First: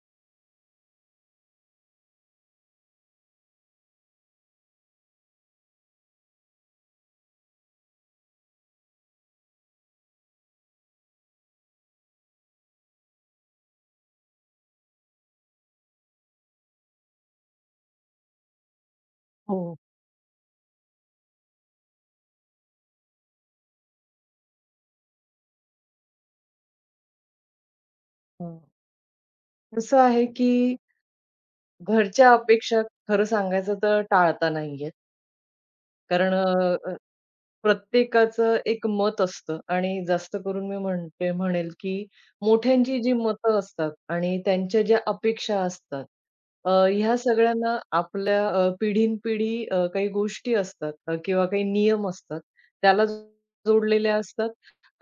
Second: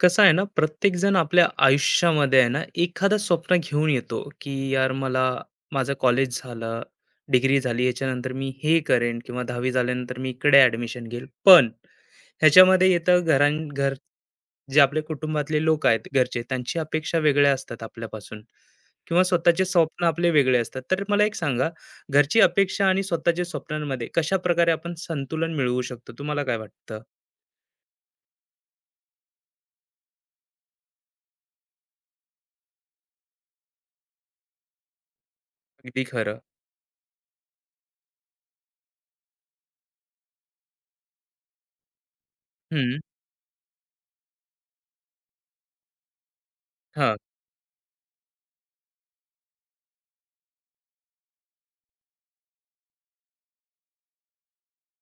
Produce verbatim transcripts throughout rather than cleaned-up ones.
कसं आहे ना, प्रत्येकजण आपल्या आयुष्यामध्ये आहे ना, एखादं स्वप्न घेऊन येतो की यार मला माझं कॉलेज झालं, डिग्री झाली, याच्यानंतर मी हे करेन किंवा दहावी झाल्यानंतर मी इकडे ऍडमिशन घेईल. पण ह्याच्यामध्ये येतं घरां घर. जे आपले कुटुंबातले लोक आहेत, घरचे, त्यांची अपेक्षा वेगळ्या असतात आपल्यापासून किंवा स्वतःचे हो. स्वप्न आपले वेगळे असतात. तर मला एक सांगा, घरची अपेक्षा आणि स्वतःच्या स्वप्नांमध्ये कशा प्रकारे आपण संतुलन मिळवू शकतो? तुम्हाला काय वाटतं? हं. कसं आहे, की घरच्या अपेक्षा खरं सांगायचं तर टाळता नाही येत. अगदी कारण खरं. अ, प्रत्येकाचं एक मत असतं आणि जास्त करून मी म्हणते म्हणेल, की हम्म. मोठ्यांची जी मतं असतात आणि त्यांच्या ज्या अपेक्षा असतात, अ, हा. ह्या सगळ्यांना आपल्या अ, पिढीनपिढी अ, काही गोष्टी असतात अ, किंवा काही नियम असतात. त्याला जोडलेल्या असतात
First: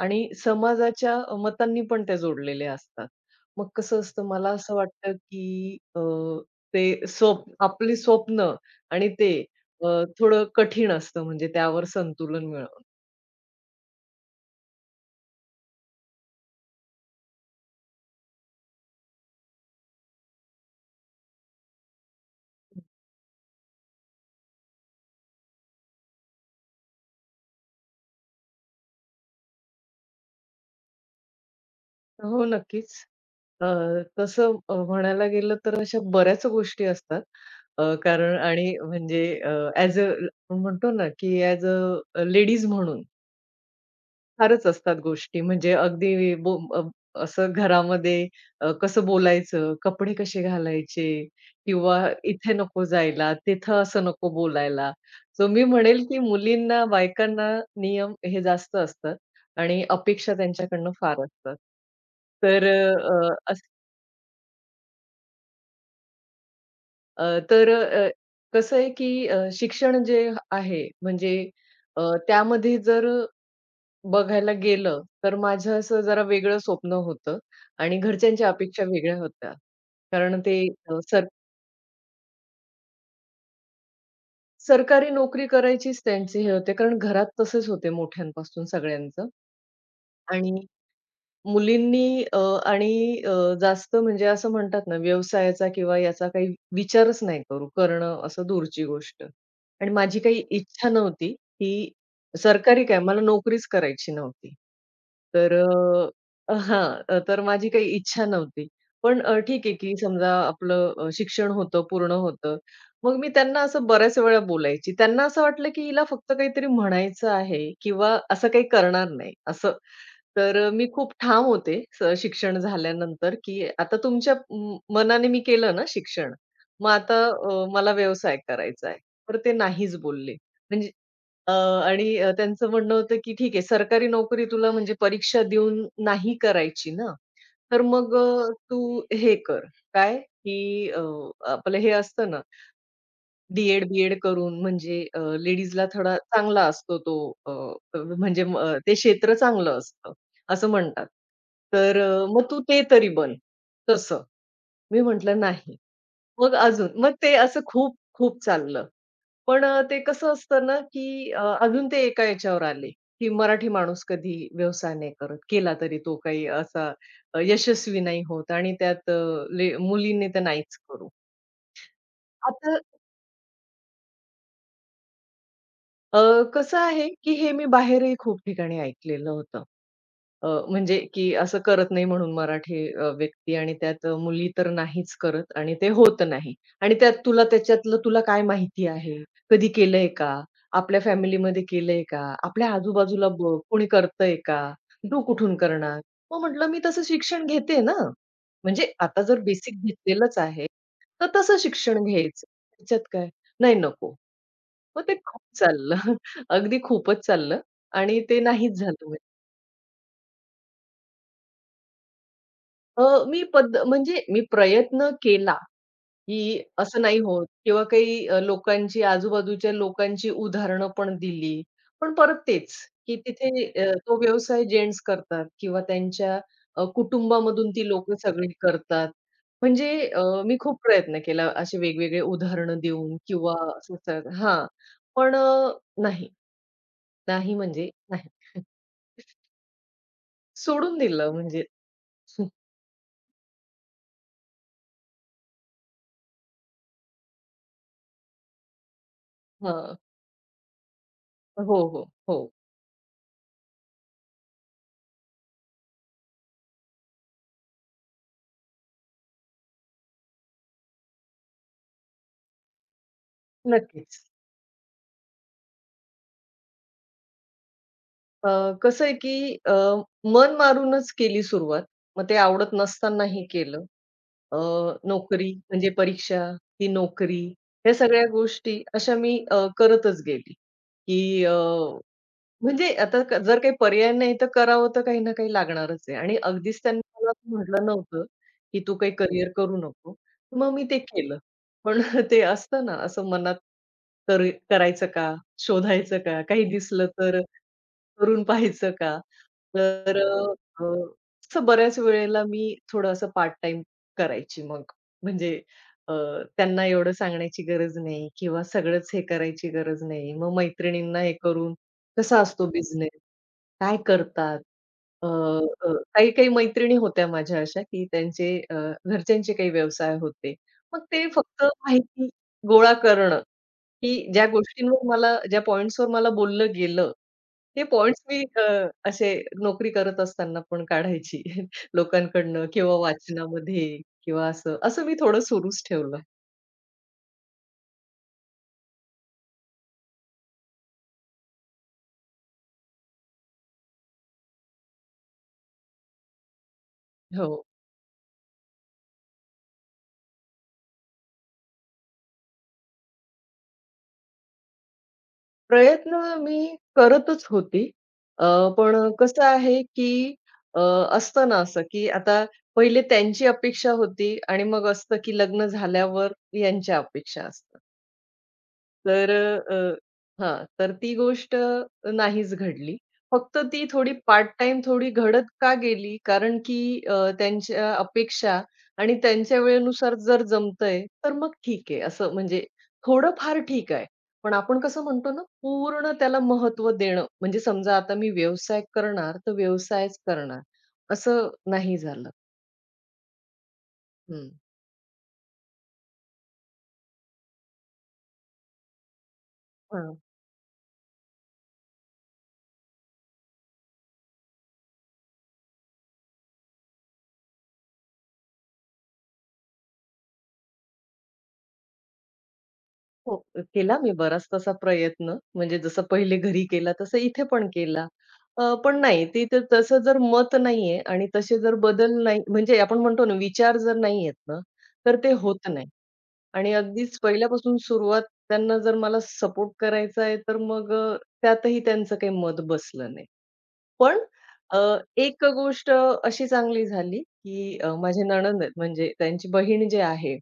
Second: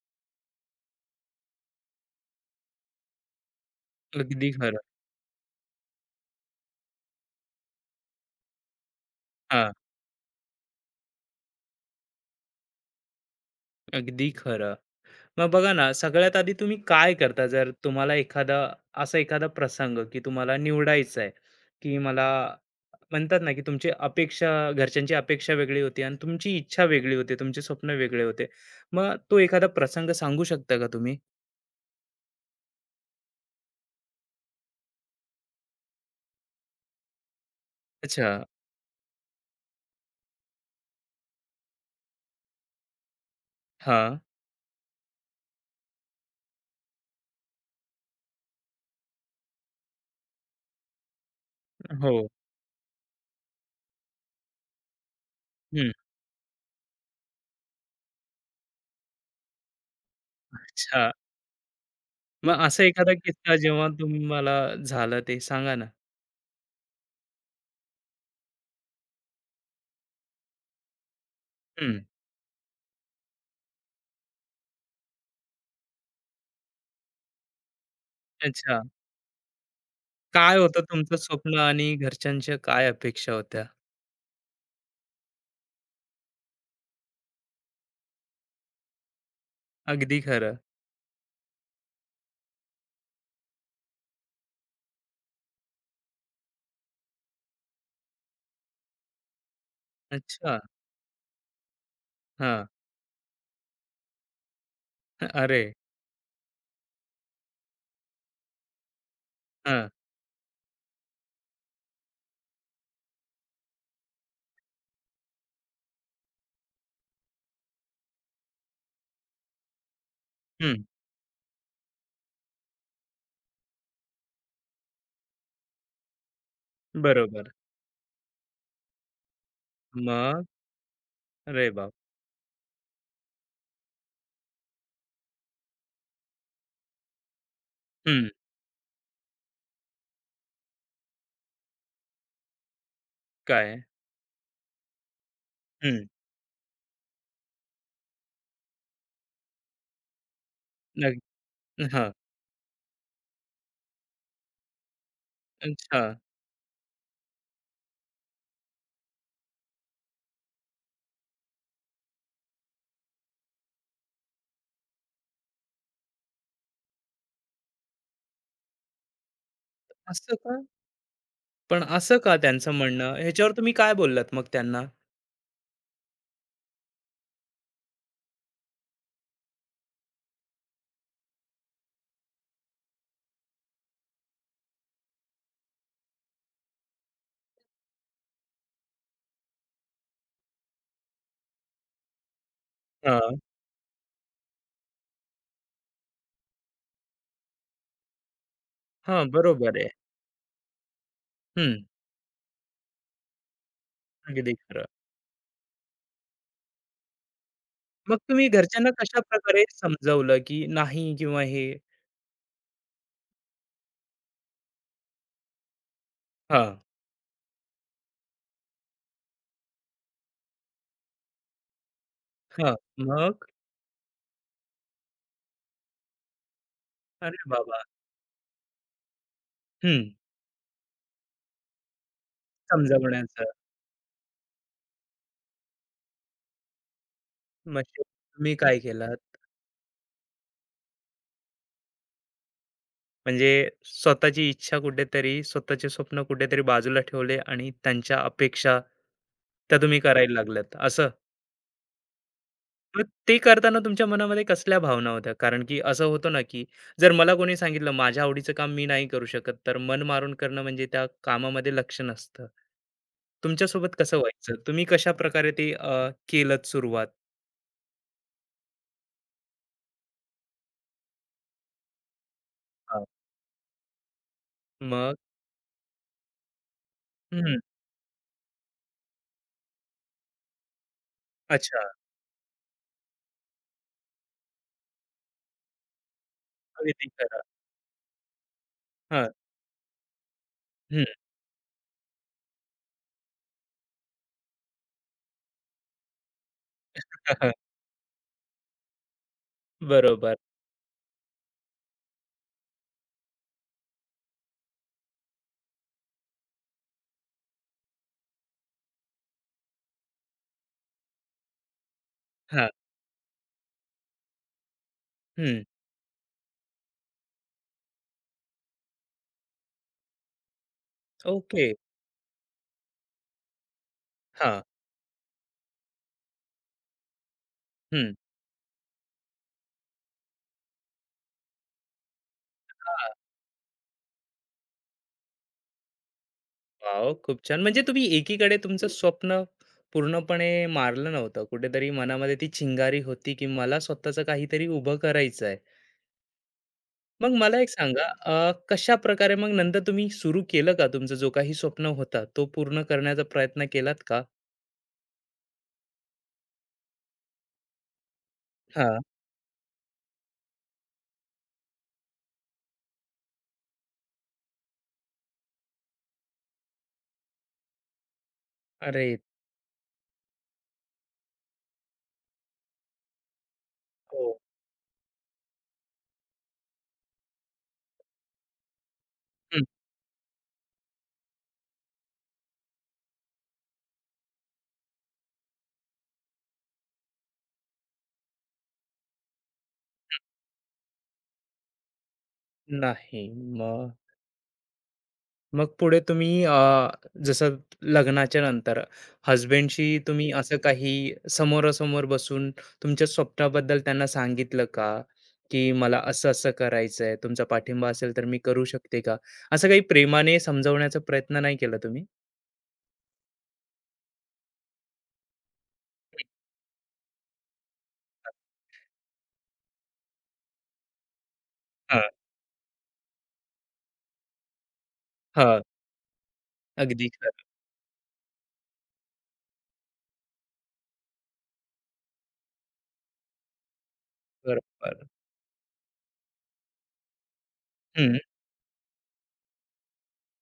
आणि समाजाच्या मतांनी पण त्या जोडलेल्या असतात. मग कसं असतं अगदी मला असं खरं. वाटतं, की अ, ते स्वप्न आपली स्वप्न आणि ते हां, अ, थोडं कठीण असतं म्हणजे त्यावर संतुलन मिळवणं. अगदी खरं. मग बघा ना, सगळ्यात आधी तुम्ही काय करता जर तुम्हाला एखादा असा एखादा प्रसंग की तुम्हाला निवडायचा आहे, की मला म्हणतात ना, की तुमची अपेक्षा घरच्यांची अपेक्षा वेगळी होती आणि तुमची इच्छा वेगळी होती, तुमचे स्वप्न वेगळे होते. मग तो एखादा प्रसंग सांगू शकता का तुम्ही? हो, नक्कीच. अ, तसं अ, म्हणायला गेलं तर अशा बऱ्याच गोष्टी असतात. अ, अच्छा. कारण आणि म्हणजे अ, अ आपण म्हणतो ना, की ॲज अ लेडीज म्हणून हां. फारच असतात गोष्टी म्हणजे अगदी बो अ, असं घरामध्ये अ, कसं बोलायचं, कपडे कसे घालायचे किंवा हो. इथे नको जायला, तिथं असं नको बोलायला. सो मी हं. म्हणेल, की मुलींना, बायकांना नियम हे जास्त असतात आणि अपेक्षा त्यांच्याकडनं अच्छा. फार असतात. मग तर असा एखादा अ, किस्सा अस जेव्हा तुम्हाला झालं ते सांगा ना? अ, तर अ, कसं आहे, की अ, शिक्षण जे आहे म्हणजे हं. अ, त्यामध्ये जर बघायला गेलं, तर माझं असं जरा वेगळं स्वप्न होतं आणि घरच्यांच्या अच्छा. अपेक्षा वेगळ्या होत्या. कारण काय ते होतं अ, तुमचं सर स्वप्न आणि घरच्यांच्या काय अपेक्षा होत्या? सरकारी नोकरी करायचीच त्यांचे हे होते. कारण घरात तसेच होते मोठ्यांपासून सगळ्यांचं अगदी खरं. आणि मुलींनी अ, आणि अ, जास्त म्हणजे असं म्हणतात ना, व्यवसायाचा किंवा याचा काही विचारच नाही करू करणं असं दूरची गोष्ट. आणि माझी काही अच्छा. इच्छा नव्हती, की हां. सरकारी काय मला नोकरीच करायची नव्हती. तर अरे! अ, हां, अ, तर माझी काही इच्छा नव्हती. पण अ, ठीक आहे, हां. की समजा आपलं अ, शिक्षण होतं, पूर्ण होतं. मग मी त्यांना असं बऱ्याच वेळा बोलायची. त्यांना असं वाटलं, की हिला फक्त काहीतरी म्हणायचं आहे किंवा असं काही करणार नाही असं. तर अ, हं. मी खूप ठाम होते स शिक्षण झाल्यानंतर, की आता तुमच्या म मनाने मी केलं ना शिक्षण, मग आता बरोबर. अ, मला व्यवसाय करायचा आहे. तर ते नाहीच बोलले. मग? म्हणजे अ, अरे बाप! आणि अ, त्यांचं म्हणणं होतं, की "ठीक आहे, सरकारी नोकरी तुला म्हणजे परीक्षा देऊन नाही करायची ना, तर मग हं. अ, तू हे कर, काय की अ, आपलं हे असतं ना काय? डी-एड, बी-एड करून म्हणजे अ, लेडीजला हं. थोडा चांगला असतो तो अ, अ, म्हणजे म अ, ते क्षेत्र चांगलं असतं, असं म्हणतात. नग. तर हां. अ, "मग तू ते तरी बन." तसं. मी म्हटलं, "नाही." अच्छा. मग अजून. मग ते असं खूप खूप चाललं. पण अ, ते कसं असतं ना, की अ, अजून ते एका याच्यावर आले, की मराठी माणूस कधी व्यवसाय नाही करत. केला तरी तो काही असा अ, यशस्वी नाही होत आणि त्यात अ, ले मुलींनी असं तर का? नाहीच करू. पण असं का त्यांचं आता म्हणणं? ह्याच्यावर तुम्ही काय बोललात मग त्यांना? अ, कसं आहे, की हे मी बाहेरही खूप ठिकाणी ऐकलेलं होतं. अ, म्हणजे की असं करत नाही म्हणून मराठी अ, व्यक्ती आणि त्यात मुली तर नाहीच करत आणि ते होत नाही. आणि त्यात तुला त्याच्यातलं तुला काय माहिती आहे? कधी केलंय का? आपल्या फॅमिलीमध्ये केलंय का? आपल्या आजूबाजूला हां. बघ, कोणी करतंय का? तू कुठून करणार? मग म्हटलं मी तसं शिक्षण घेते ना. म्हणजे आता हां, जर बेसिक बरोबर आहे. घेतलेलंच आहे, तर तसं हं. शिक्षण घ्यायचं. त्याच्यात काय? नाही नको. अगदी खरं. मग ते खूप चाललं. अगदी खूपच चाललं मग आणि ते तुम्ही नाहीच घरच्यांना झालं म्हणजे. कशाप्रकारे समजावलं, की नाही किंवा हे? अ, मी पद म्हणजे मी प्रयत्न केला, की हां. असं नाही होत किंवा काही अ, लोकांची आजूबाजूच्या लोकांची उदाहरणं पण दिली. पण परत हां. तेच, की मग? तिथे अ, तो व्यवसाय जेंट्स करतात किंवा त्यांच्या अ, अरे कुटुंबामधून बाबा! ती लोक सगळी करतात. म्हणजे हं. अ, मी खूप प्रयत्न केला असे वेगवेगळे उदाहरणं देऊन समजावण्याचं. किंवा असं तर हां. पण अ, नाही, नाही मग म्हणजे शेवटी नाही. तुम्ही काय केलं? सोडून दिलं म्हणजे म्हणजे स्वतःची इच्छा कुठेतरी, स्वतःचे स्वप्न कुठेतरी बाजूला ठेवले आणि त्यांच्या अपेक्षा त्या हां. तुम्ही करायला लागल्यात असं. हो, हो, हो. मग ते करताना तुमच्या मनामध्ये कसल्या भावना होत्या? कारण की असं होतं ना, की जर मला कोणी सांगितलं माझ्या आवडीचं काम मी नाही करू शकत, तर मन मारून करणं म्हणजे त्या कामामध्ये लक्ष नसतं. तुमच्यासोबत कसं नक्कीच. व्हायचं? तुम्ही कशाप्रकारे ते अ, केलत सुरुवात? अ, कसं आहे की अ, मन मारूनच केली सुरुवात. मग ते आवडत हां. नसतानाही केलं. अ, मग नोकरी म्हणजे परीक्षा, ही नोकरी, हं, ह्या सगळ्या गोष्टी अशा मी अ, करतच गेली, की अ अच्छा. म्हणजे आता क जर काही पर्याय नाही तर करावं तर काही ना काही लागणारच आहे आणि अगदीच त्यांनी अगदी मला खरं. असं म्हटलं नव्हतं, की "तू काही हां, करियर करू नको." मग मी ते हं. केलं. पण ते असतं ना असं मनात तर करायचं का? शोधायचं का? काही दिसलं तर करून पाहायचं का? तर अ, बरोबर. असं बऱ्याच वेळेला मी थोडं असं पार्ट टाईम करायची मग. म्हणजे अ, त्यांना एवढं सांगण्याची गरज नाही किंवा सगळंच हे करायची गरज नाही. मग मैत्रिणींना हे करून कसा असतो हां, बिझनेस? काय करतात? अ, हं. अ, काही-काही मैत्रिणी होत्या माझ्या अशा, की त्यांचे अ, घरच्यांचे काही व्यवसाय होते. मग ते फक्त ओके. माहिती गोळा करणं, की ज्या हां. गोष्टींवर मला ज्या पॉइंट्सवर मला बोललं गेलं, ते हं. पॉइंट्स मी अ, असे नोकरी करत असताना पण काढायची लोकांकडनं किंवा हां. वाचनामध्ये किंवा असं. असं मी थोडं सुरूच ठेवलं. वॉव! खूप छान. म्हणजे तुम्ही एकीकडे तुमचं स्वप्न पूर्णपणे मारलं नव्हतं. कुठेतरी मनामध्ये ती चिंगारी होती, की मला स्वतःचं काहीतरी उभं करायचं आहे. मग मला हो. एक सांगा, अ, कशा प्रकारे मग नंतर तुम्ही सुरू केलं का तुमचं जो काही स्वप्न होता, तो पूर्ण करण्याचा प्रयत्न केलात का? प्रयत्न मी करतच होती. अ, पण हां. हं. कसं आहे, की अ, असतं ना असं, की आता पहिले त्यांची अपेक्षा होती आणि मग असतं, की लग्न झाल्यावर यांच्या अपेक्षा असतात. अरे! तर अ, हां, तर ती गोष्ट नाहीच घडली. फक्त ती थोडी हो. पार्ट टाइम थोडी घडत का गेली? कारण की अ, त्यांच्या अपेक्षा आणि त्यांच्या हं. वेळेनुसार जर जमतंय, तर मग ठीक आहे. असं म्हणजे थोडंफार ठीक आहे. पण आपण कसं म्हणतो ना, पूर्ण त्याला महत्व देणं. म्हणजे समजा आता मी व्यवसाय करणार, तर व्यवसायच करणार, असं नाही झालं. नाही. हं. मग पुढे तुम्ही अ, जसं लग्नाच्या नंतर हसबँडशी तुम्ही असं काही समोरासमोर बसून तुमच्या स्वप्नाबद्दल त्यांना सांगितलं का? की मला असं, असं करायचंय, तुमचा पाठिंबा असेल तर मी करू शकते का? असं काही प्रेमाने समजवण्याचा प्रयत्न नाही केला तुम्ही? हो, केला मी बराच तसा प्रयत्न. म्हणजे जसं पहिले घरी केला तसं इथे पण केला. अ, पण नाही तिथे तसं जर मत नाहीये आणि तसे जर हां, बदल नाही म्हणजे आपण म्हणतो ना विचार जर नाही आहेत ना, तर ते हां. होत नाही. आणि अगदी अगदीच खरं. पहिल्यापासून सुरुवात त्यांना जर मला सपोर्ट करायचा आहे, तर मग अ, त्यातही त्यांचं काही मत बसलं नाही. पण अ, बरोबर. एक गोष्ट अशी चांगली झाली, की अ, हं, माझे नणंद आहेत म्हणजे त्यांची बहीण जी आहे,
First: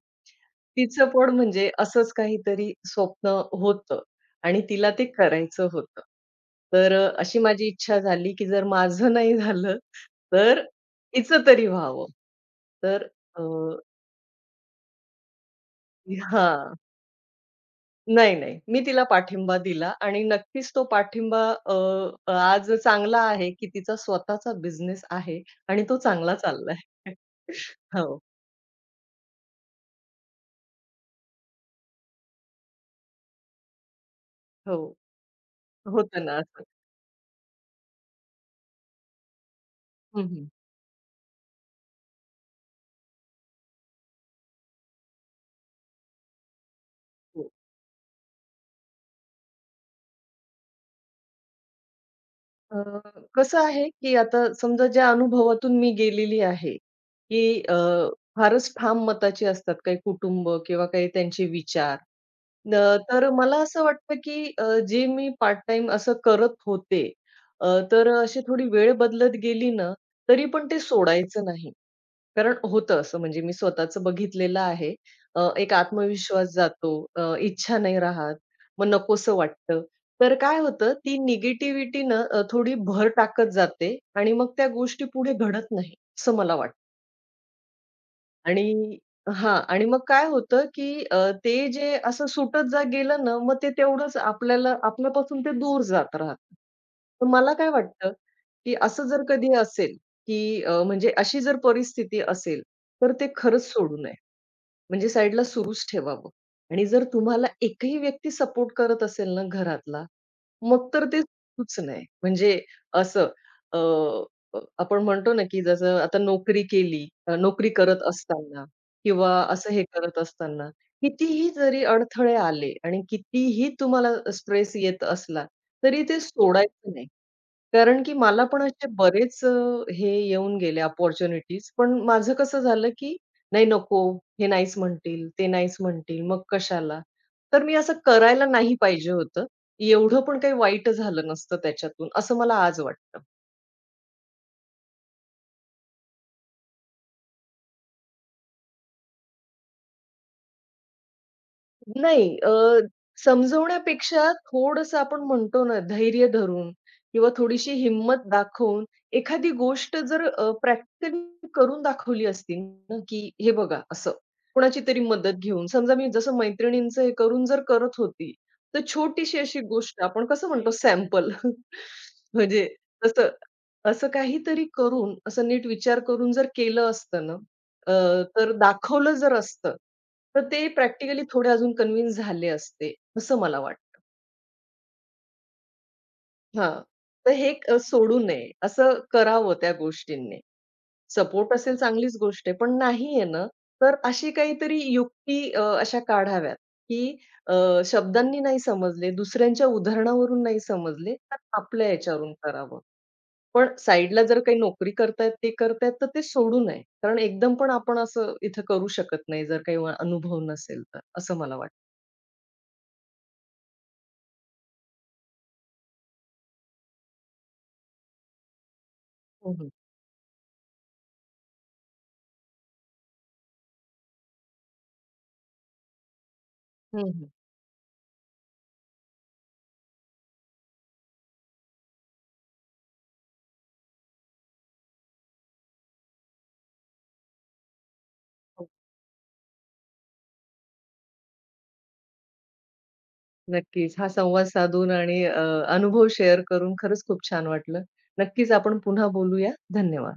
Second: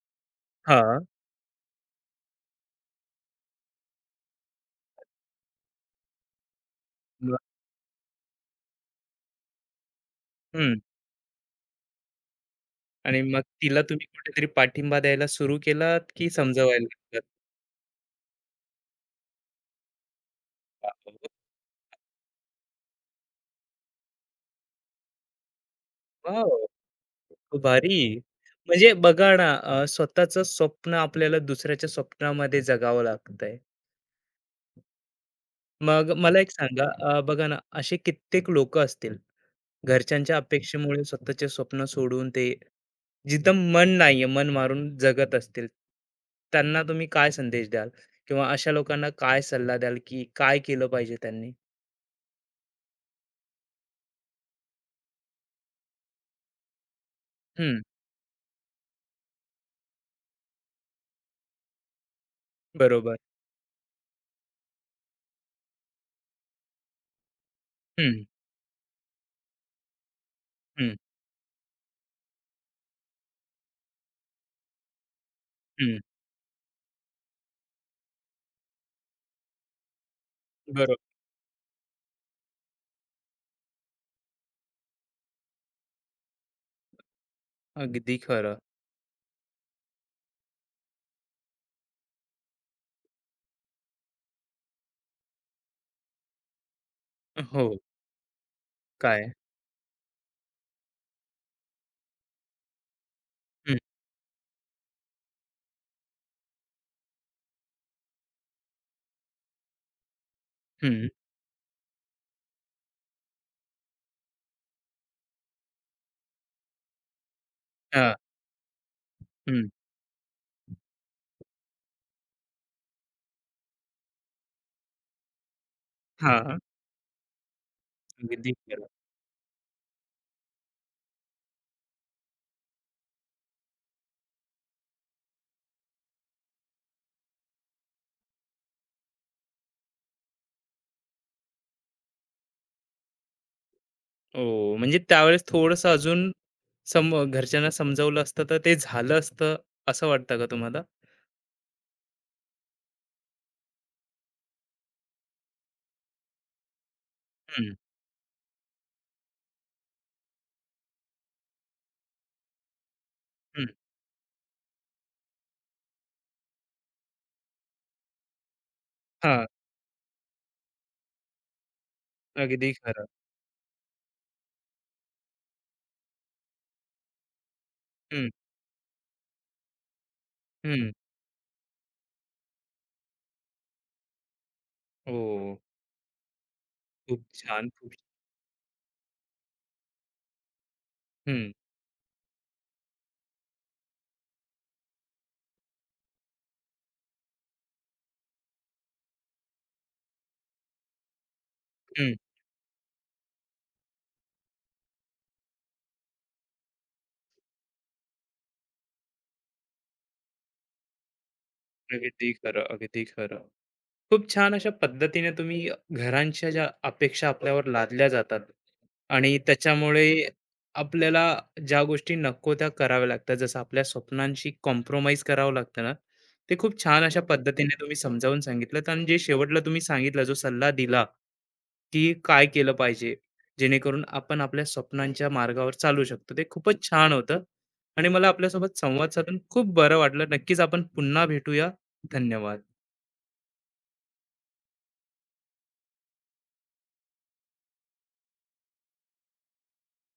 हां. तिचं पण म्हणजे असंच काहीतरी स्वप्न होतं आणि तिला ते करायचं होतं. तर अ, मग? अशी माझी इच्छा झाली, की जर माझं नाही झालं, तर हं. तिचं तरी व्हावं. तर आणि मग अ, तिला तुम्ही कुठेतरी पाठिंबा द्यायला सुरू केलात की हां. समजवायला लागलात? नाही, नाही. मी तिला पाठिंबा दिला आणि नक्कीच तो पाठिंबा अ, अ, आज चांगला आहे, की तिचा स्वतःचा बिझनेस आहे आणि तो चांगला वॉव! चाललाय. खूप भारी. हो, म्हणजे बघा ना, अ, स्वतःचं स्वप्न आपल्याला दुसऱ्याच्या स्वप्नामध्ये जगावं लागतंय. हो. मग होतं ना मला एक असं. सांगा, अ, बघा ना, असे कित्येक लोकं असतील, हं, घरच्यांच्या हं. अपेक्षेमुळे स्वतःचे स्वप्न सोडून ते जिथं मन नाहीये, मन मारून जगत असतील. त्यांना तुम्ही काय हो. संदेश द्याल? किंवा अशा लोकांना काय सल्ला द्याल, की काय केलं पाहिजे त्यांनी? अ, कसं आहे, की आता समजा ज्या अनुभवातून मी गेलेली आहे, की अ, हं, फारच ठाम मताची असतात काही कुटुंब किंवा काही त्यांचे विचार. अ, बरोबर. तर मला असं वाटतं, की अ, जे मी पार्ट टाइम असं करत होते, अ, तर अ, हं, अशी थोडी वेळ बदलत गेली ना, तरी पण ते हं, सोडायचं नाही. कारण होतं असं म्हणजे मी स्वतःचं बघितलेलं आहे. अ, एक हं. आत्मविश्वास जातो, अ, इच्छा नाही राहत, मग नकोसं वाटतं. तर काय होतं बरोबर. ती निगेटिव्हिटी ना अ, थोडी भर टाकत जाते आणि मग त्या गोष्टी पुढे घडत नाही, असं मला वाटतं. अगदी खरं. आणि हां. आणि मग काय होतं, की अ, ते जे असं सुटत जा गेलं ना, मग ते तेवढंच आपल्याला आपल्यापासून ते दूर जात राहतं. तर मला हो. काय वाटतं, की असं जर काय? कधी असेल, की अ, म्हणजे अशी जर परिस्थिती असेल, तर ते खरंच हं, सोडू नये. म्हणजे साईडला सुरूच ठेवावं आणि जर तुम्हाला एकही व्यक्ती सपोर्ट करत असेल ना घरातला, मग तर हं. ते सुरूच नाही. म्हणजे असं अ, अ, आपण म्हणतो ना, की जसं आता नोकरी केली, अ, नोकरी करत हां, असताना किंवा हं. असं हे करत असताना, कितीही जरी अडथळे आले आणि कितीही तुम्हाला स्ट्रेस येत असला, तरी ते हां. सोडायचं नाही. कारण की मला अगदी पण खरं. असे बरेच अ, हे येऊन गेले अपॉर्च्युनिटीज. पण माझं कसं झालं, की नाही नको, हे नाहीच म्हणतील, ते नाहीच म्हणतील, मग कशाला? तर मी असं करायला नाही पाहिजे होतं. एवढं पण काही वाईट झालं नसतं त्याच्यातून, असं मला आज वाटतं. हो, म्हणजे त्यावेळेस थोडंसं अजून सम घरच्यांना समजावलं असतं तर ते झालं असतं असं वाटतं का तुम्हाला? नाही अ, समजवण्यापेक्षा थोडंसं आपण म्हणतो ना, धैर्य धरून किंवा थोडीशी हं, हिंमत दाखवून एखादी गोष्ट जर अ, प्रॅक्टिकली करून दाखवली असती ना, की हे हं. बघा असं, कोणाची तरी मदत घेऊन. समजा मी जसं मैत्रिणींचं हे करून जर करत होती, तर छोटीशी हां, अशी गोष्ट आपण कसं म्हणतो सॅम्पल म्हणजे अगदी खरं. तसं, असं काहीतरी करून, असं नीट विचार करून जर केलं असतं ना, अ, हं, तर दाखवलं जर असतं तर ते हं. प्रॅक्टिकली थोडे अजून कन्विन्स झाले असते, असं मला वाटतं. हो, हां. खूप तर हे छान, अ, खूप. सोडू नये, असं करावं त्या गोष्टींनी. हं, सपोर्ट असेल चांगलीच गोष्ट आहे, पण नाही आहे ना, तर अशी काहीतरी युक्ती अ, अशा काढाव्यात, की अ, शब्दांनी नाही समजले, दुसऱ्यांच्या उदाहरणावरून नाही समजले, तर आपल्या हं. याच्यावरून करावं. पण साईडला जर काही नोकरी करतायत, ते करतायत, तर ते सोडू नये. कारण एकदम पण आपण असं इथं करू शकत नाही, जर काही वा- अनुभव नसेल तर, असं मला वाटतं. अगदी खरं, अगदी खरं. खूप छान अशा पद्धतीने तुम्ही घरांच्या ज्या अपेक्षा आपल्यावर लादल्या जातात आणि हं, हं. त्याच्यामुळे आपल्याला ज्या गोष्टी नको त्या कराव्या लागतात, जसं आपल्या स्वप्नांशी कॉम्प्रोमाइज करावं लागतं ना, ते खूप छान अशा पद्धतीने तुम्ही समजावून सांगितलं. आणि जे शेवटला तुम्ही सांगितलं, जो सल्ला दिला की काय केलं पाहिजे जेणेकरून आपण आपल्या स्वप्नांच्या मार्गावर चालू शकतो, ते खूपच छान होतं. आणि मला आपल्यासोबत संवाद साधून खूप बरं वाटलं. नक्कीच आपण पुन्हा भेटूया. धन्यवाद. नक्कीच. हा संवाद साधून आणि अ, अनुभव शेअर करून खरंच खूप छान वाटलं. नक्कीच आपण पुन्हा बोलूया. धन्यवाद.